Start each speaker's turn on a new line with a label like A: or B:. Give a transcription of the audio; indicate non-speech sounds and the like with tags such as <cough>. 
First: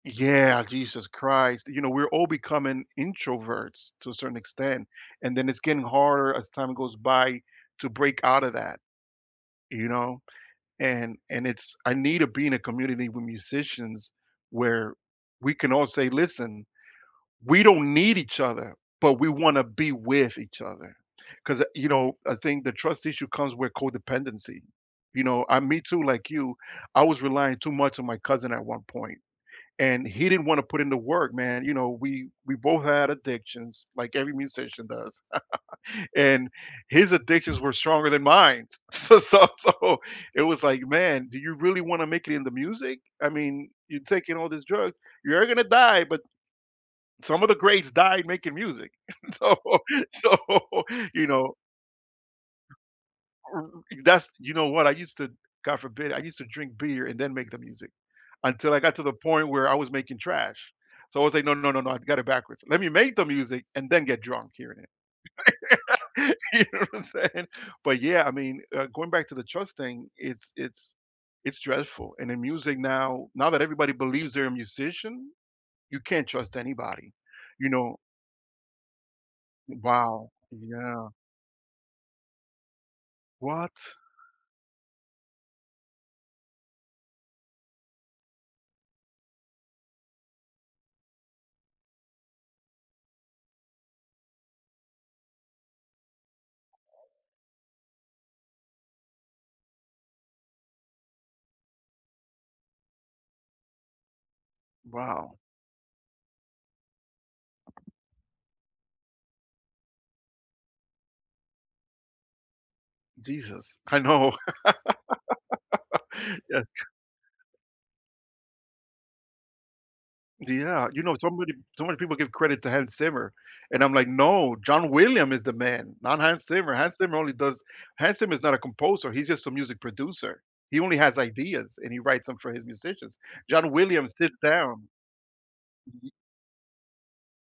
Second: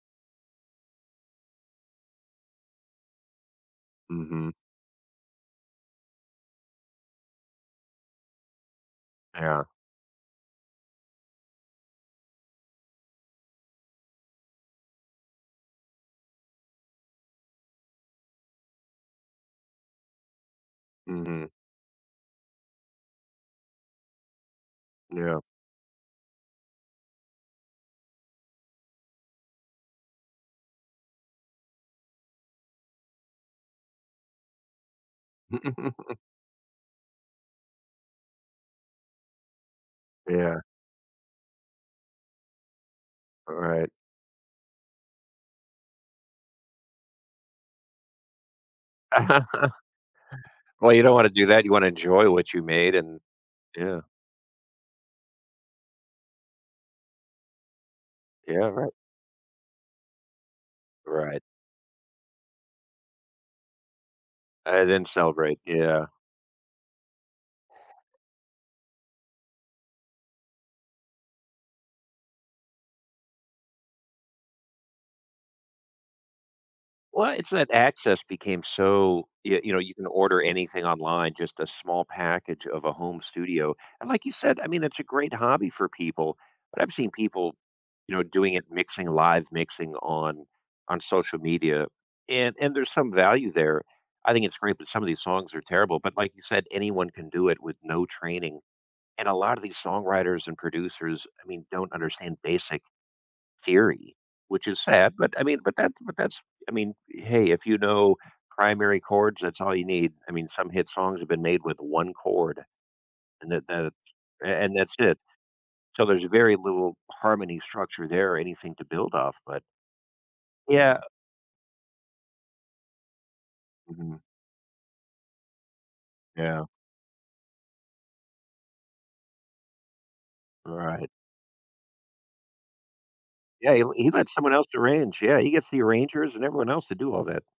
A: Yeah, Jesus Christ, you know, we're all becoming introverts to a certain
B: Mhm.
A: extent, and then it's getting harder as time goes by to break outta that,
B: Yeah.
A: you know, and and it's I need to be in a community with musicians where we can all say, listen, we don't need each other, but we wanna be with each other
B: Mhm.
A: 'cause, uh you know, I think the trust issue comes with codependency, you
B: Yeah.
A: know, I me too, like, you, I was relying too much on my cousin at one point, and he didn't wanna put in the work, man, you know, we we both had addictions like every musician does. <chuckles>
B: <chuckles>
A: And his addictions were stronger than mine, s so so so, it
B: Yeah.
A: was, like, man, do you really wanna make it in the music? I
B: All
A: mean,
B: right.
A: you're taking all these drugs, you're gonna die, but some of the greats died making music, so
B: <chuckles>
A: so,
B: Well, you don't
A: you
B: wanna do
A: know
B: that, you wanna enjoy what you made, and,
A: R r
B: yeah.
A: that's, you know what, I used to, God forbid, I used to drink beer and then make the music
B: Yeah,
A: until I
B: right.
A: got to the point where I was making trash. So I was,
B: Right.
A: like, no, no, no, no, I've got it backwards. Let me make the music and then get drunk hearing
B: I
A: it.
B: didn't celebrate, yeah.
A: <laughs> You know what I'm saying? But, yeah, I mean, uh, going back to the trust thing, it's it's it's dreadful. And in music now, now that everybody believes they're a musician, you can't trust anybody,
B: Well, it's that
A: you know
B: access became so, you you know, you can
A: Wow,
B: order anything
A: yeah.
B: online, just a small package of a home
A: What?
B: studio, and, like, you said, I mean, it's a great hobby for people, but I've seen people, you know, doing it, mixing live mixing on, on social media, and and there's some value there. I think it's great, but some of these songs are terrible, but like you said, anyone
A: <unintelligible>
B: can do it with no training, and a lotta these songwriters and producers, I mean, don't understand basic theory, which is sad, but,
A: Wow.
B: I mean, but, that but, that's I mean, hey, if you know primary chords, that's all you need. I mean, some hit songs have been made with one chord. And, eh,
A: Jesus,
B: that
A: I know.
B: a and that's it. So
A: <laughs>
B: there's very
A: Yeah.
B: little harmony structure there or anything to build off, but
A: Yeah,
B: Yeah
A: you know, so many so many people give credit to Hans Zimmer, and I'm, like,
B: Mhm.
A: no, John William is the man, not Hans
B: Yeah.
A: Zimmer. Hans Zimmer only does, Hans Zimmer is not a composer, he's just a music producer. He only
B: Right.
A: has ideas and he writes 'em for his musicians. John
B: Yeah, he le he
A: Williams
B: let
A: sits
B: someone else
A: down.
B: arrange. Yeah, he gets the arrangers and everyone else to do all that.